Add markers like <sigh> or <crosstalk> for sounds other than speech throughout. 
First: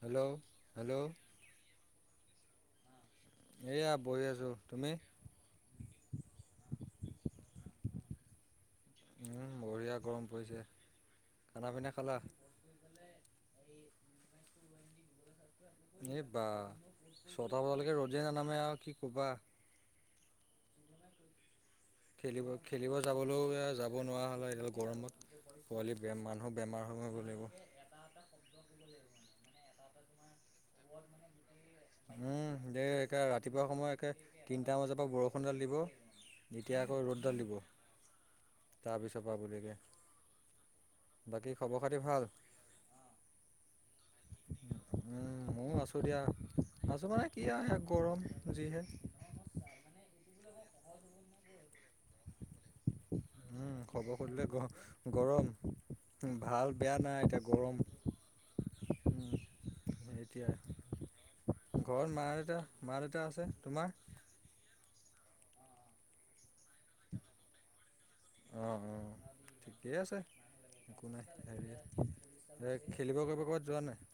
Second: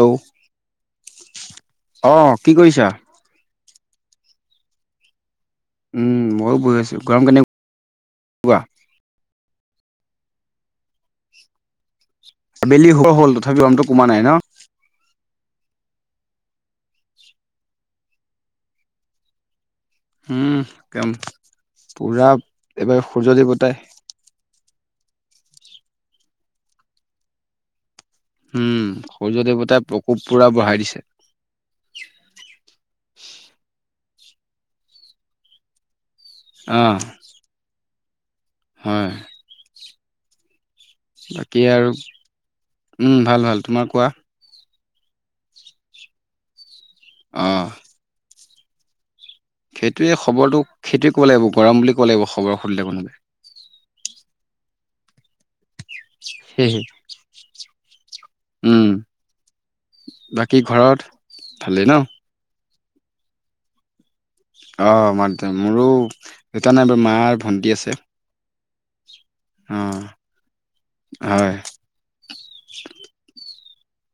Hello? Hello? অ' কি কৰিছা? এইয়া বহি আছোঁ, তুমি? উম ময়ো বহি আছো, গৰম কেনে উম বঢ়িয়া গৰম পৰিছে, খানা - পিনা খালা? আবেলি হ'বৰ হ'ল তথাপি গৰমতো কমা নাই ন? এই বা! ছটা বজালৈকে ৰ'দে নানামে আৰু কি ক'বা? উম, একদম পুৰা এবাৰ সূৰ্য দেৱতাই খাব নোৱাৰা হ'লে এডাল গৰমত, পোৱালি বে মানুহ বেমাৰ হব হব লাগিব। উম, সূৰ্য দেৱতাই প্ৰকোপ পুৰা বঢ়াই দিছে। উম, দে একে ৰাতিপুৱা সময়ত একে তিনিটা বজাৰ পৰা বৰষুণডাল দিব এতিয়া অ আকৌ ৰ'দডাল দিব হয় তাৰপিছৰ পৰা আবেলি লৈকে। বাকী আৰু উম ভাল - ভাল, তোমাৰ কোৱা? মইও আছোঁ দিয়া, আছোঁ মানে কি অ আৰু গৰম যিহে। সেইটোৱে খবৰটো সেইটোৱে ক'ব লাগিব গৰম বুলি ক'ব লাগিব খবৰ সুধিলে কোনোবাই। খউম বৰ সুধিলে গ গৰম, ভাল - বেয়া নাই এতিয়া গৰম। উম উম এতিয়া বাকী ঘৰত ভালেই ন ঘৰত মা - দেউতা মা - দেউতা আছে, তোমাৰ? অ' মই দে, মোৰো দুটা নাই বাৰ মা, ভণ্টি আছে। অ অ। অ ঠিকেই আছে, একো নাই হয় হেৰি এই খেলিব কৰিব' ক'ৰবাত যোৱা নাই?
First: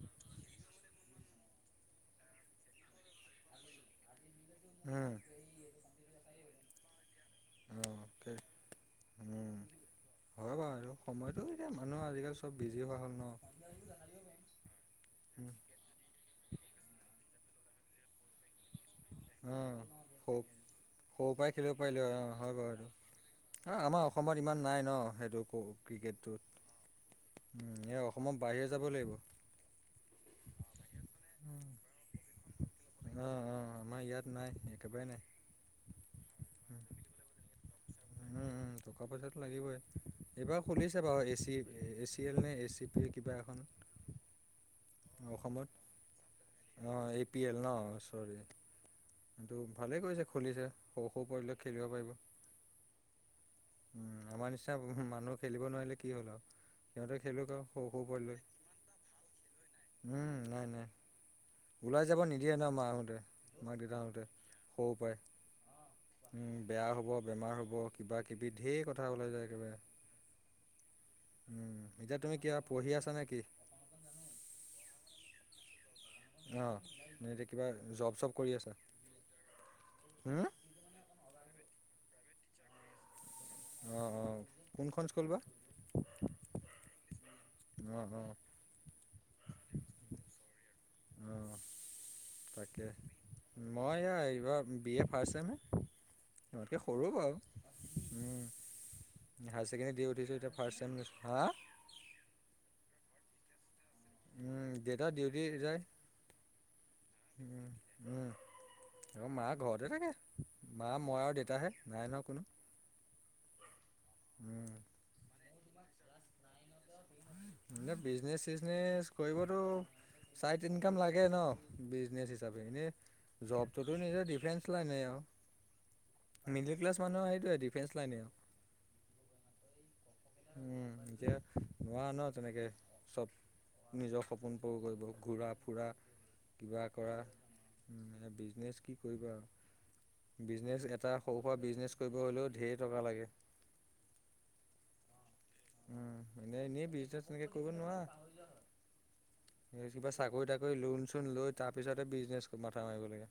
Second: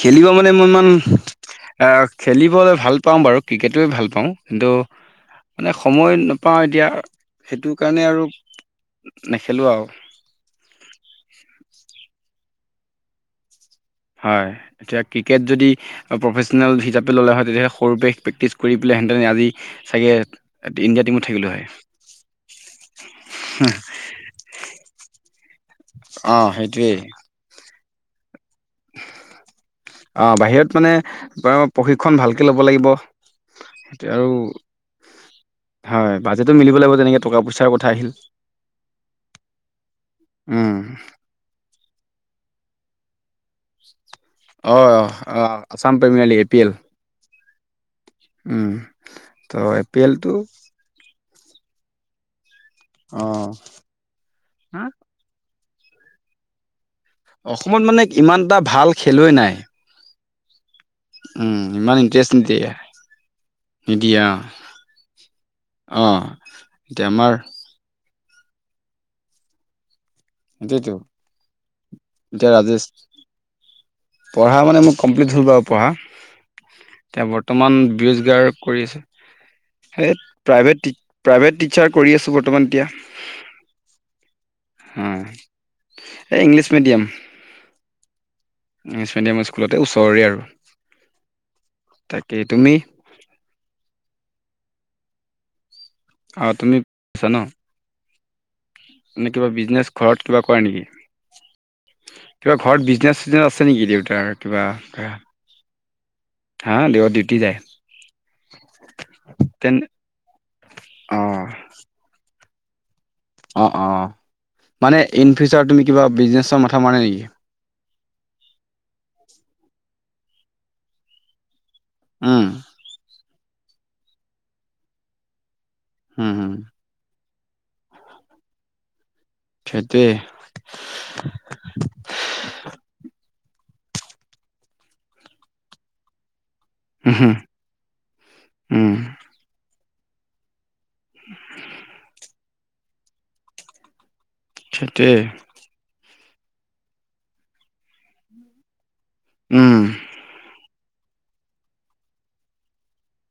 খেলিব মানে মই ইমান আ খেলিবলৈ ভাল পাওঁ বাৰু ক্ৰিকেটোৱে ভাল পাওঁ। কিন্তু উম মানে সময় নাপাওঁ এতিয়া সেইটো অঁ কাৰণে আৰু তে উম নেখেলো আৰু। হয় বাৰু আৰু সময়টো এতিয়া মানুহ আজিকালি চব বিজি হোৱা হ'ল ন। হয় এতিয়া ক্ৰিকেট যদি প্ৰফেচনেল হিচাপে ল'লে হয় তেতিয়াহলে সৰু প্ৰে প্ৰেক্টিচ কৰি পেলাই হেহঁতে আজি অঁ চাগে সৰু ইণ্ডিয়া টিমত সৰুৰ পৰাই থাকিলো হয়। অ আমাৰ অসমত ইমান নাই ন সেইটো ক ক্ৰিকেট। অঁ সেইটোৱেই। উম এই অসমৰ বাহিৰে যাব লাগিব। অঁ বাহিৰত মানে প প্ৰশিক্ষণ ভালকৈ ল'ব লাগিব। অ অ অ, আমাৰ এতিয়া আৰু ইয়াত নাই, একেবাৰে নাই। হয়, বাজেটো মিলিব লাগিব তেনেকে টকা - পইচাৰ কথা আহিল। উম উম, টকা- পইচাটো লাগিবই। এইবাৰ উম খুলিছে বাৰু A C A C L নে এ চি পি কিবা এখন অ অ অসমত Assam premier league A P L অ এ পি এল ন চৰি। উম। কিন্তু ত' এ পি ভালেই কৰিছে এলটো খুলিছে, সৰু - সৰু পোৱালিয়ে খেলিব পাৰিব। অ। উম আমাৰ নিচিনা হা উহু মানুহ খেলিব নোৱাৰিলে কি হ'ল আৰু? সিহঁতে খেলক আৰু অসমত সৰু মানে সৰু পোৱালিলৈ ইমান এটা ভাল খেলুৱৈ নাই। উম নাই নাই, উম, ইমান ওলাই যাব ইণ্টাৰেষ্ট নিদিয়ে ন মাহতে মাক দে নিদিয়ে সৰুতে অ', সৰু পৰাই, অ', উম বেয়া এতিয়া হ'ব আমাৰ বেমাৰ হ'ব, কিবা -কিবি ঢেৰ কথা ওলাই যায় একেবাৰে। সেইটোয়েতো। উম, এতিয়া তুমি কিবা পঢ়ি আছা নেকি? পঢ়া মানে মোৰ কমপ্লিট হ'ল পঢ়া। অ এতিয়া কিবা বৰ্তমান জব চব বিৰোজগাৰ আছা কৰি আছো। সেই হুম। প্ৰাইভেট টি প্ৰাইভেট টিচাৰ কৰি আছোঁ বৰ্তমান এতিয়া। অ', -অহ। উম। এই ইংলিছ মিডিয়াম। অঁ অঁ ইংলিছ মিডিয়াম স্কুলতে ওচৰৰে আৰু। অ' তাকেই তুমি তাকে। মই এইবাৰ বি এ ফাৰ্ষ্ট ছেমহে অ', তুমি মোতকৈ সৰু আছা বাৰু। ন উমঁ। নে কিবা হায় বিজনেছ ছেকেডেৰী দি ঘৰত উঠিছো, কিবা এতিয়া কৰে নেকি? ফাৰ্ষ্ট হা- কিবা ঘৰত বিজনেছ চিজনেছ আছে নেকি দেউতাৰ কিবা? উম দেউতা ডিউটি যায় হাঁ দেউতা ডিউটি যায়। উম উম। মা তেন ঘৰতে থাকে। মা, মই আৰু অ', দেউতাহে নাই ন কোনো। অঁ', -অঁ', উম - মানে ইন ফিউচাৰ তুমি কিবা বিজনেছৰ মাথা মাৰা নাই নেকি? এতিয়া বিজনেছ চিজনেছ কৰিবতো ছাইড ইনকাম লাগে ন। বিজনেচ উম, হিচাপে, এনেই জবটোতো নিজা ডিফেন্স লাইনে উম, উম, আৰু। মিডিল ক্লাছ মানুহেটো সেইটোৱে ডিফেন্স লাগে। সেইটোৱে। উম, এতিয়া- নোৱাৰ ন তেনেকৈ চব নিজৰ সপোনবোৰ কৰিব ঘূৰা, ফুৰা। কিবা উম, কৰা, হুম, বিজনেছ উম, কি কৰিবা আৰু। বিজনেছ এটা সৰু-সুৰা বিজনেছ কৰিব হ'লেও ঢেৰী টকা লাগে। সেইটোয়েই। উম, এনেই এনেই বিজনেছ তেনেকে কৰিব উম, নোৱাৰা কিবা। চাকৰি তাকৰি, লোন চোন লৈ তাৰ পিছতে বিজনেছ মাথা মাৰিব লাগে।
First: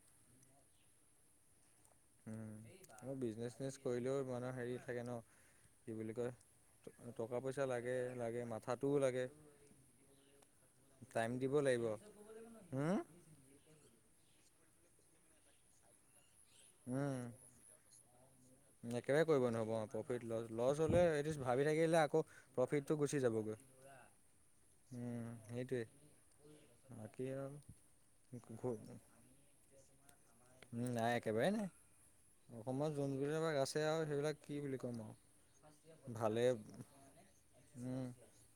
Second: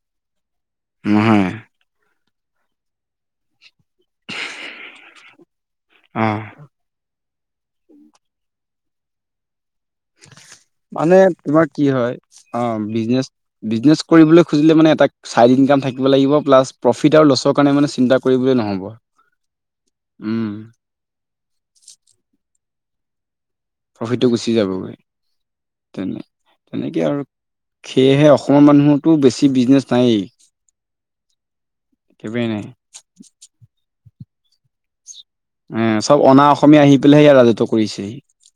উম। উম, আৰু বিজনেচ চিজনেছ কৰিলেও মানে হেৰি থাকে ন কি বুলি অ'। কয়- টকা পইচা লাগে, লাগে মাথাটোও লাগে। মানে টাইম দিব তোমাৰ লাগিব কি হয় অঁ উম বিজনেচ- বিজনেছ কৰিবলৈ খুজিলে মানে এটা চাইট ইনকাম থাকিব লাগিব, প্লাছ প্ৰফিত আৰু ল উম সেইটো কাৰণে মানে চিন্তা কৰিবলৈ নোৱাৰো। একেবাৰে কৰিব নহ'ব অ' প্ৰফিট লচ ভাবি থাকিলে আক প্ৰফিত টো গুচি যাবগৈ। প্ৰফিটো গুচি যাব। উমঁ সেইটোৱেই। তেনে তেনেকৈ আৰু সেয়েহে অসমৰ আৰু মানুহতো বেছি বিজনেছ নায়েই। নাই একেবাৰে নাই। একেবাৰে নাই। অসমত জোন বিলাক আছে আৰু সেইবিলাক কি বুলি ক'ম আৰু। উমঁ, চব ভালে অনা অসমীয়া আহি পেলাইহে ইয়াত ৰাজত্ব উম কৰিছেহি।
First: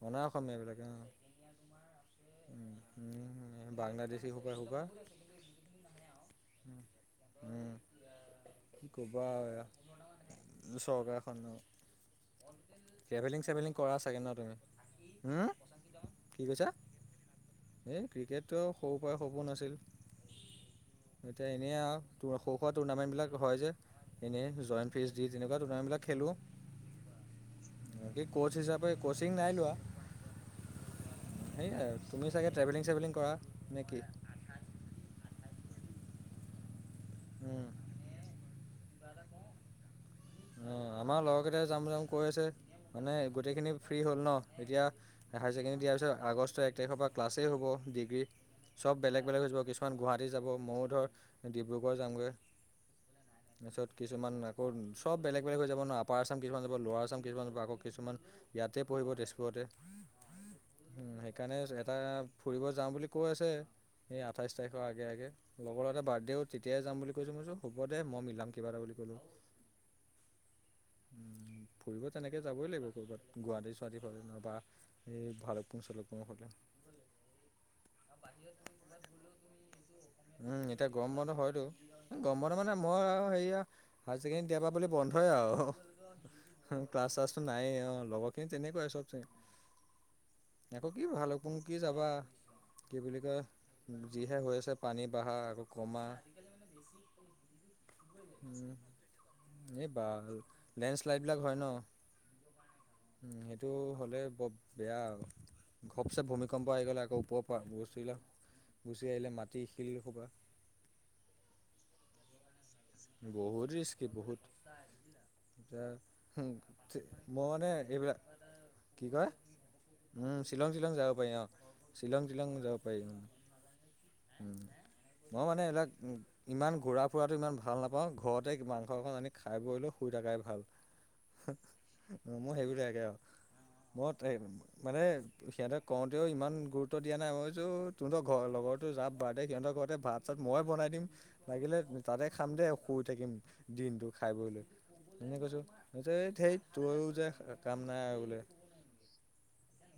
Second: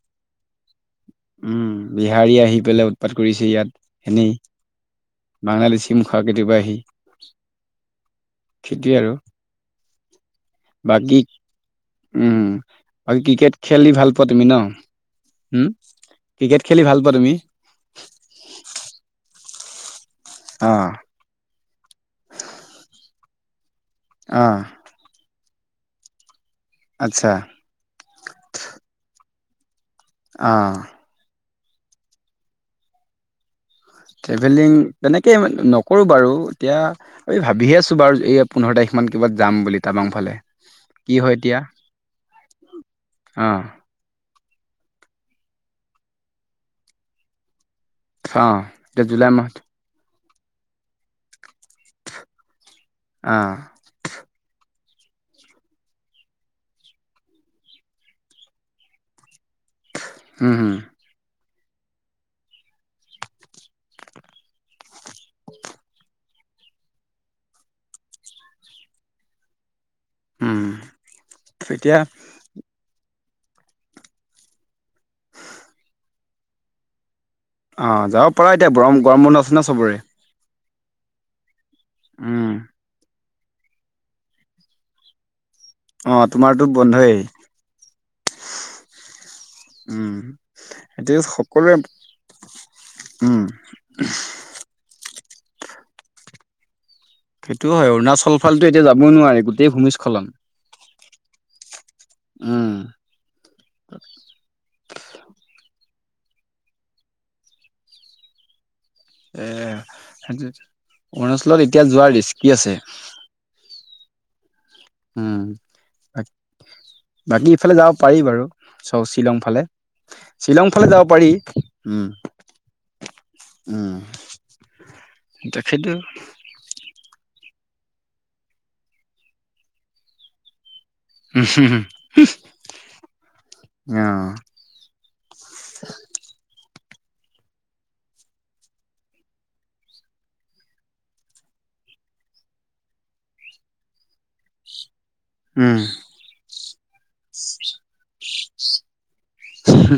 অনা অসমীয়া এইবিলাকে অঁ। উম, বিহাৰী আহি পেলাই উৎপাত কৰিছে হি উম ইয়াত বাংলাদেশী এনেই। সোপা সোপা বাংলাদেশী মুখা কেতিয়াবা আহি। উম কি সেইটোৱে আৰু ক'বা বাকী চৰকাৰখনক। উম বাকী ক্ৰিকেট খেলি ভাল পোৱা তুমি ন হুম উম। কি কৈছা ক্ৰিকেট খেলি ভাল পোৱা তুমি? এই ক্ৰিকেটটো সৰুৰ পাই সপোন আছিল অ' এতিয়া এনেই আ শ খ টুৰ্ণামেন্ট বিলাক হয় যে অ', এনেই জইন ফিজ দি তেনেকুৱা টৰ্ণামেবিলাক খেলো আতচ্ছা এ ক'চ হিচাপে কচিং নাই লোৱা। অ সেয়াই আৰু তুমিও চাগে ট্ৰেভেলিং চেভেলিং কৰা নেকি ট্ৰেভেলিং তেনেকেই মানে নকৰোঁ বাৰু এতিয়া এই উম, ভাবিহে আছোঁ বাৰু এই পোন্ধৰ তাৰিখমান কিবাত যাম বুলি টাবাংফালে অঁ আমাৰ লগৰকেইটাই যাম যাম কৈ আছে মানে অ'। গোটেইখিনি ফ্ৰী হ'ল ন এতিয়া হাই ছেকেণ্ডেৰী দিয়াৰ পিছত আগষ্টৰ এক তাৰিখৰ পৰা ক্লাছেই হ'ব ডিগ। গ্ৰী অ', এতিয়া চব বেলেগ জুলাই বেলেগ মাহত হৈ যাব কিচ মাণ গুৱাহাটী যাব ময়ো ধৰ ডিব্ৰুগড় যামগে আ পিছত কিছুমান আকৌ চব বেলেগ বলেগ হৈ যাব ন আপাৰ আছাম কিছুমান যাব ল'ৱাৰ আছাম কিছুমান যাব আকৌ কিছুমান ইয়াতে পঢ়িব তেজপুৰতে উম হুম উম সেইকাৰণে এটা ফুৰিব যাওঁ বুলি কৈ আছে। সেই আঠাইছ তাৰিখৰ আগে আগে লগৰ এটা বাৰ্থডেও তেতিয়াই যাম বুলি কৈছোঁ মইছো হ'ব দে মই মিলাম কিবা এটা বুলি ক'লোঁ উম। উম এতিয়া ফুৰিব তেনেক কে যাবই লাগিব ক'ৰবাত গুৱাহাটী ছোৱাটীৰ নহলে বা এই ভালুকপুং চালোকপুঙ ফালে অ' যাব পাৰা এতিয়া বৰম গৰম বন্ধ আছে ন চবৰে। উম এতিয়া গৰম বন্ধ হয়তো গৰম উম। বন্ধ মানে মই হেৰিয়া হাই ছেকেণ্ডেৰী দিয়া পৰা বুলি বন্ধই অ তোমাৰতো আউ ক্লাছ বন্ধয়েই চাছো নাই অ লগৰ খিনি তেনেকুৱাই চব চিন উম আকৌ কি সেইটো ভালকপুং সকলোৱে কি যাবা কি বুলি কয় উম যিহে হৈ আছে পানী বাহা আকৌ কমা। সেইটো হয় অৰুণাচল ফালটো এতিয়া যাবও নোৱাই গোটেই এই বা ভূমিস্খলন লেণ্ডশ্লাইডবিলাক উ উ সেইটো হ'লে বৰ বেয়া ঘপচে ভূমিকম্প আহি গ'লে আকৌ ওপৰ পৰা গুচি আহিলে এ মাটি শিল সোপা হেটো অৰুণাচলত এতিয়া যোৱাৰ ৰিস কি আছে বহুত ৰিস্কিত বহুত উম তে হু তে বাকী মই মানে ইফালে যাব পাৰি এইবিলাক বাৰু চ কি কয় শ্বিলং ফালে উম শ্বিলং শ্বিলং যাব পাৰি অ উম শ্বিলং শ্বিলং যাব পাৰি উম উম উম মই মানে এবিলাক তেখেতো ইমান ঘূৰা ফুৰাটো ইমান ভাল নাপাওঁ ঘৰতে মাংস একন আনি খাই বৈ লৈ শুই থকাই ভাল। অ মু সেইবিলাকে আ মউ তেই মানে সিহঁতে কওঁতেও ইমান গুৰুত্ব দিয়া নাই মই ভাবিছোঁ তহঁতৰ ঘৰ লগৰ যা বাৰ্থডে সিহতৰ ঘৰতে ভাত চাত ময়ে বনাই দিম লাগিলে তাতে খাম দেই শুই থাকিম দিনটো খাই বৈ লৈ। এনে কৈছো উম এ এই হেৰিত তোৰো যে কাম নাই আৰু বোলে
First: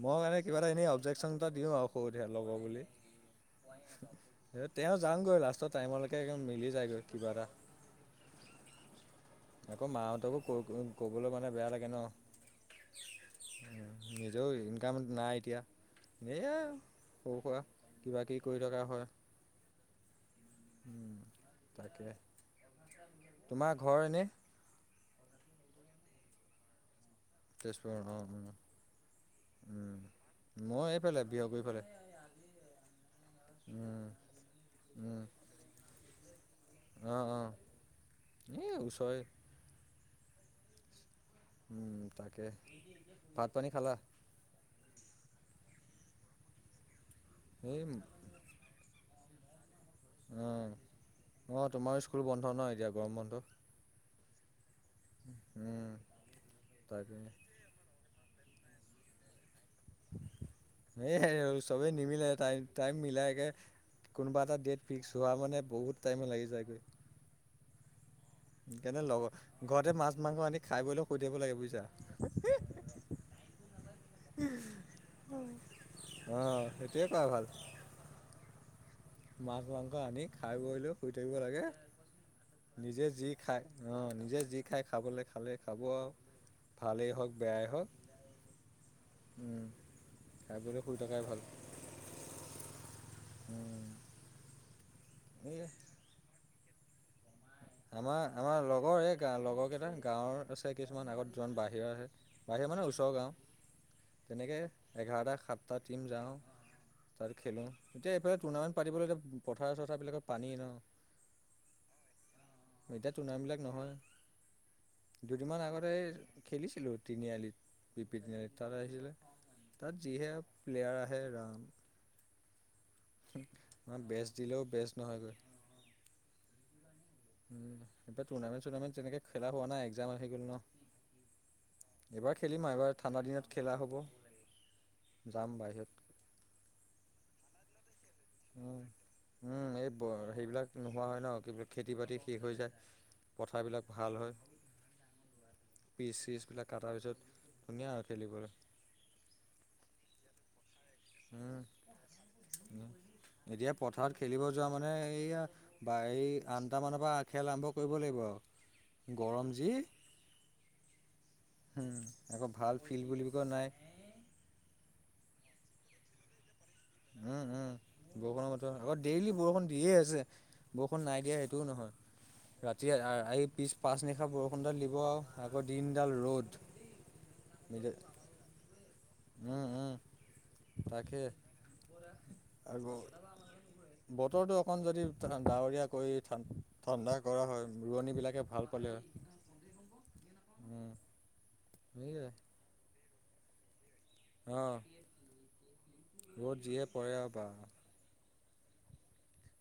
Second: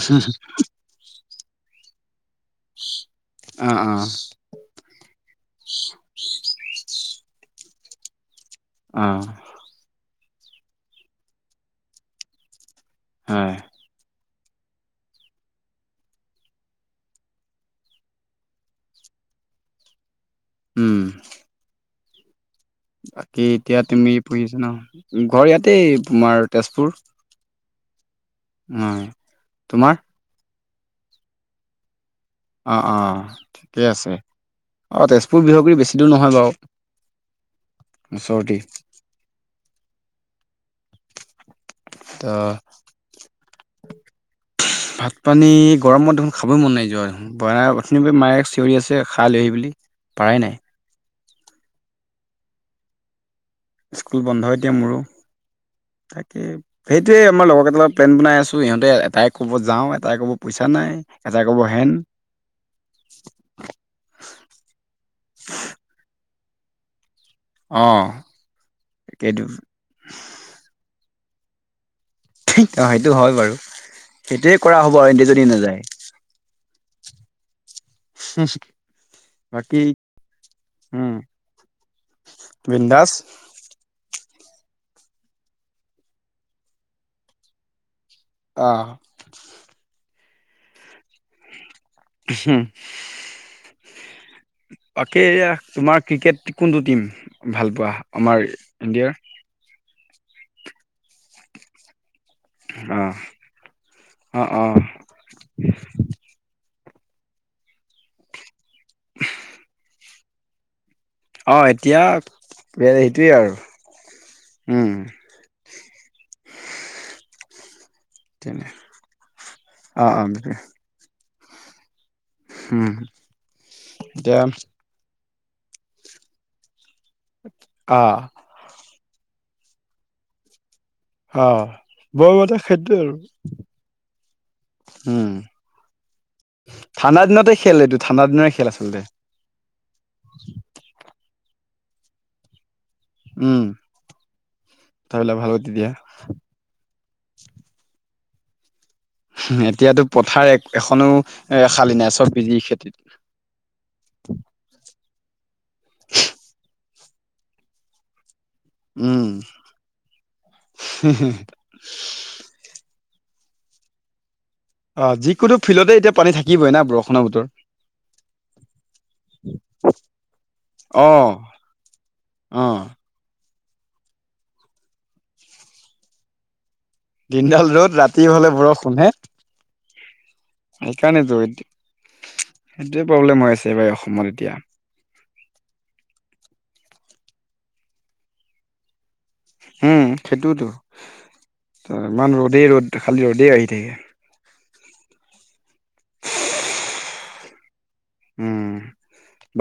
মই মানে কিবা এটা এনেই অবজেকশ্যন এটা দিওঁ আৰু সুবিধা ল'ব বুলি অ অ তেওঁ যামগৈ লাষ্টৰ টাইমলৈকে একদ মিলি যায়গৈ কিবা এটা অ' আকৌ মাহঁতকো ক ক'বলৈ মানে বেয়া লাগে ন। হয় নিজেও ইনকাম নাই এতিয়া এনে সৰু সুৰা কিবা কিবি। কৰি থকা হয় উম তাকে বাকী তোমাৰ এতিয়া ঘৰ তুমি এনেই পুহিছা ন ঘৰ ইয়াতেই তোমাৰ তেজপুৰ তেছপুৰ অ উম উ তোমাৰ মই এইফালে বিহ গুৰি ফালে অঁ অঁ ঠিকে উম আছে অ উম তেজপুৰ বিহগুৰি বেছি দূৰ নহয় বাৰু অঁ অঁ ওচৰতে এই ওচৰে। উম, ত তাকে ভাত পানী খালা। ভাত পানী গৰমত দেখোন খাবই মন নাই এই যোৱা <unintelligible> <unintelligible> খাইলহি বুলি পাৰাই নাই অঁ তোমাৰো স্কুল বন্ধ ন এতিয়া গৰম বন্ধত স্কুল বন্ধ এতিয়া মোৰো উম তাকেই তাকে সেইটোৱেই আমাৰ লগৰ কেইটা লগত প্লেন বনাই আছোঁ ইহঁতে এটাই ক'ব যাওঁ এটাই ক'ব পইাচা নাই এটাই ক'ব হেন। মিলে টাইম টাইম মিলাই একে কোনোবা এটা ডেট ফিক্স হোৱা মানে বহুত টাইম লাগি যায়গৈ অঁ সেইকাৰণে লগৰ ঘৰতে মাছ মাংস আনি খাইবৈ ল ই শুই থাকিব লাগে বুজিছা ঠিক অ সেইটো হয় বাৰু সেইটোৱে কৰা হ'ব আৰু এহেতি যদি নাযায় অ সেইটোৱে কৰা ভাল সো মাছ মাংস আনি খাই বৈই লৈ শুই উম থাকিব লাগে নিজে বিন্দাস যি খায় অ' নিজে যি খাই খাবলৈ খালেই খাব আৰু ভালেই হওক বেয়াই হওক অ' উম তাৰপিছতে শুই থকাই ভাল উম হো উম বাকী এয়া এই তোমাক ক্ৰিকেট কোনটো টিম ভাল পোৱা আমাৰ আমাৰ লগৰ ইণ্ডিয়াৰ এই গা লগৰ কেইটা গাঁৱৰ আছে কিছুমান আগত যমান বাহিৰৰ আছে বাহিৰ মানে অ ওচৰৰ গাঁও অ তেনেকৈ অ এঘাৰটা সাত তাত টিম যাওঁ তাত খেলোঁ এতিয়া এইফালে টুৰ্ণামেণ্ট পাতিবলৈ এতিয়া পথাৰ চথাৰ বিলাকত পানীয় নো অঁ এতিয়া এতিয়া সেইটোৱেই টুৰ্ণামেণ্টবিলাক নহয় আৰু দুদিনমান আগতে খেলিছিলোঁ তিনিআলিত বি পি তিনিআলিত তেনে তাত আহিছিলে তাত অ অ যিহে প্লেয়াৰ আহে ৰাম হম ইমান বেষ্ট দিলেও বেষ্ট নহয়গৈ উম অ এতিয়া টুৰ্নামেণ্টত চুনামেণট তেনেকে খেলা হোৱা নাই জাম হৈ আহি গ'ল ন অ' এইবাৰ মোৰ মতে খেলিম এইবাৰ সেইটোৱে আৰু। ঠাণ্ডা <unintelligible> হ'ব উম যাম বাহিৰত ঠাণ্ডা দিনতে খেল এইটো ঠাণ্ডা দিনৰে খেল আচলতে। উম, এই বৰ সেইবিলাক নোহোৱা হয় ন কি বুলি খেতি বাতি শেষ হৈ যায় উম পথাৰবিলাক ভাল হয় কথাবিলাক ভাল তেতিয়া পিচ চিচবিলাক কাটা পিছত ধুনীয়া আৰু খেলিবলে। এতিয়াতো পথাৰ এক এখনো উম এ খালি নাই চব বিজি খেতিত এতিয়া পথাৰত খেলিব যোৱা মানে এইয়া বাৰি আঠটামানৰ পৰা খেল আৰম্ভ কৰিব লাগিব আও। উম গৰম যি, হোম, আকো ভাল ফিল্ড বুলি ক নাইয়ে অ' যিকোনো ফিলতে এতিয়া পানী থাকিবই না ব্ৰ। উম-উম বৰষুণৰ বতৰ আকৌ ডেইলি বৰষুণ দিয়ে আছে বৰষুণ অ নাই দিয়া সেইটোও অ নহয় ৰাতি আহি পিছ পাঁচ নিশা বৰষুণডাল দিব আও আকৌ দিনডাল ৰ'দ দিনডাল ৰ'দ ৰাতি হলে বৰষুণ হে? উম উম। তাকে সেইকাৰণেতো সেইটোৱে প্ৰব্লেম হৈ আছে এইবাৰ অসমত এতিয়া অকমান যদি ডাৱৰীয়া কৰি ঠান ঠাণ্ডা কৰা হয় ৰোৱনী বিলাকে ভাল পালে হয়। উম সেইটোতো উম। বুজিলে ইমান ৰ'দেই ৰ'দ খালি ৰ'দেই আহি থাকে অ' ৰদ যিহে পৰে আৰু বা উম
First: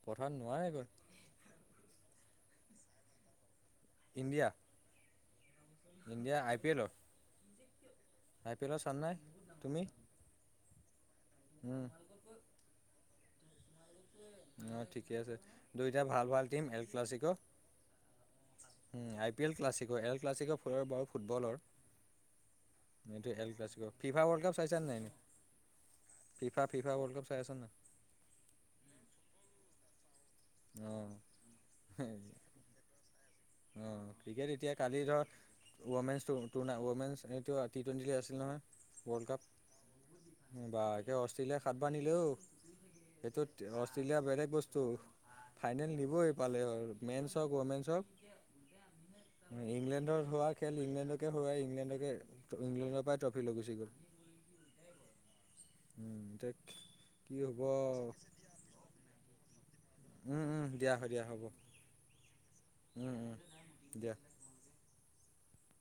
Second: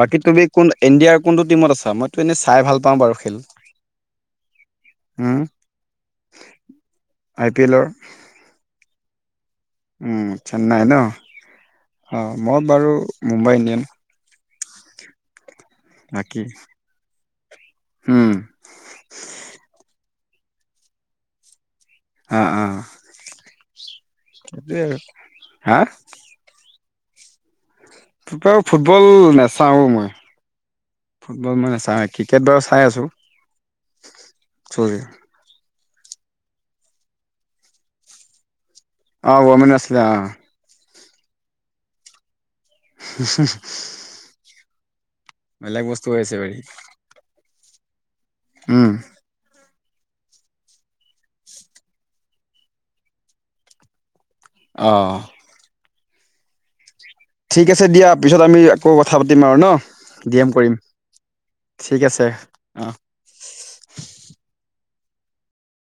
বাকী পথাৰত তুমি কোন নোৱাৰেগৈ ইণ্ডিয়াৰ কোনটো টিমত আছা মইতো এনেই চাই ভাল পাওঁ বাৰু খেল India home India I P এলৰ? আই পি এলৰ আই পি এলৰ ছাওন নাই তুমি উম চেন্নাই ন উম অঁ মই বাৰু মুম্বাই ইণ্ডিয়ান অ' ঠিকে আছে দুয়োটা ভাল বাকী ভাল টিম এল ক্লাছিক'। উম উম, আই পি এল ক্লাছিকৰ এল ক্লাছিকৰ ফয়ৰ বাও ফুটবলৰ অ' অ'। সেইটোৱে এল ক্লাছিকৰ ফিফা ৱৰ্ল্ড কাপ সেইটোৱে চাইছা আৰু নাই এনেই হা ফিফা ফিফা ৱৰ্ল্ড কাপ চাই আছা নে নাই ফিফা ফুটবল নাচাওঁ মই। অ ফুটবল মই নাচাওঁৱে ক্ৰিকেট বাৰু চাই আছো। অ' ক্ৰিকেট এতিয়া কালি ধৰ ওৱামেন টো টোনা ওৱমেনচ এইটোৱা টি টুৱেন্টি আছিল নহয় ৱৰ্ল্ড অ কাপ ওৱমেন আছিল আহ বা একে অষ্ট্ৰেলিয়াই সাতবাৰ নিলে অ' সেইটোত অষ্ট্ৰেলিয়া বেলেগ বস্তু। বেলেগ ফাইনেল বস্তু হৈ আছে নিবই বাৰী পালে হ'ল মেনছ হওক ৱমেনছ হওঁক। উম। ইংলেণ্ডত হোৱা খেল ইংলেণ্ডকে হৰুৱাই ইংলেণ্ডকে ইংলেণ্ডৰ পৰাই ট্ৰফি লৈ গুচি গ'ল। অ উম দেখ ঠিক আছে দিয়া পিছত আমি আকৌ কথা পাতিম আৰু ন? ডি উম এম কৰিম উম দিয়া হয় দিয়া হ'ব ঠিক আছে অ' উম উম দিয়া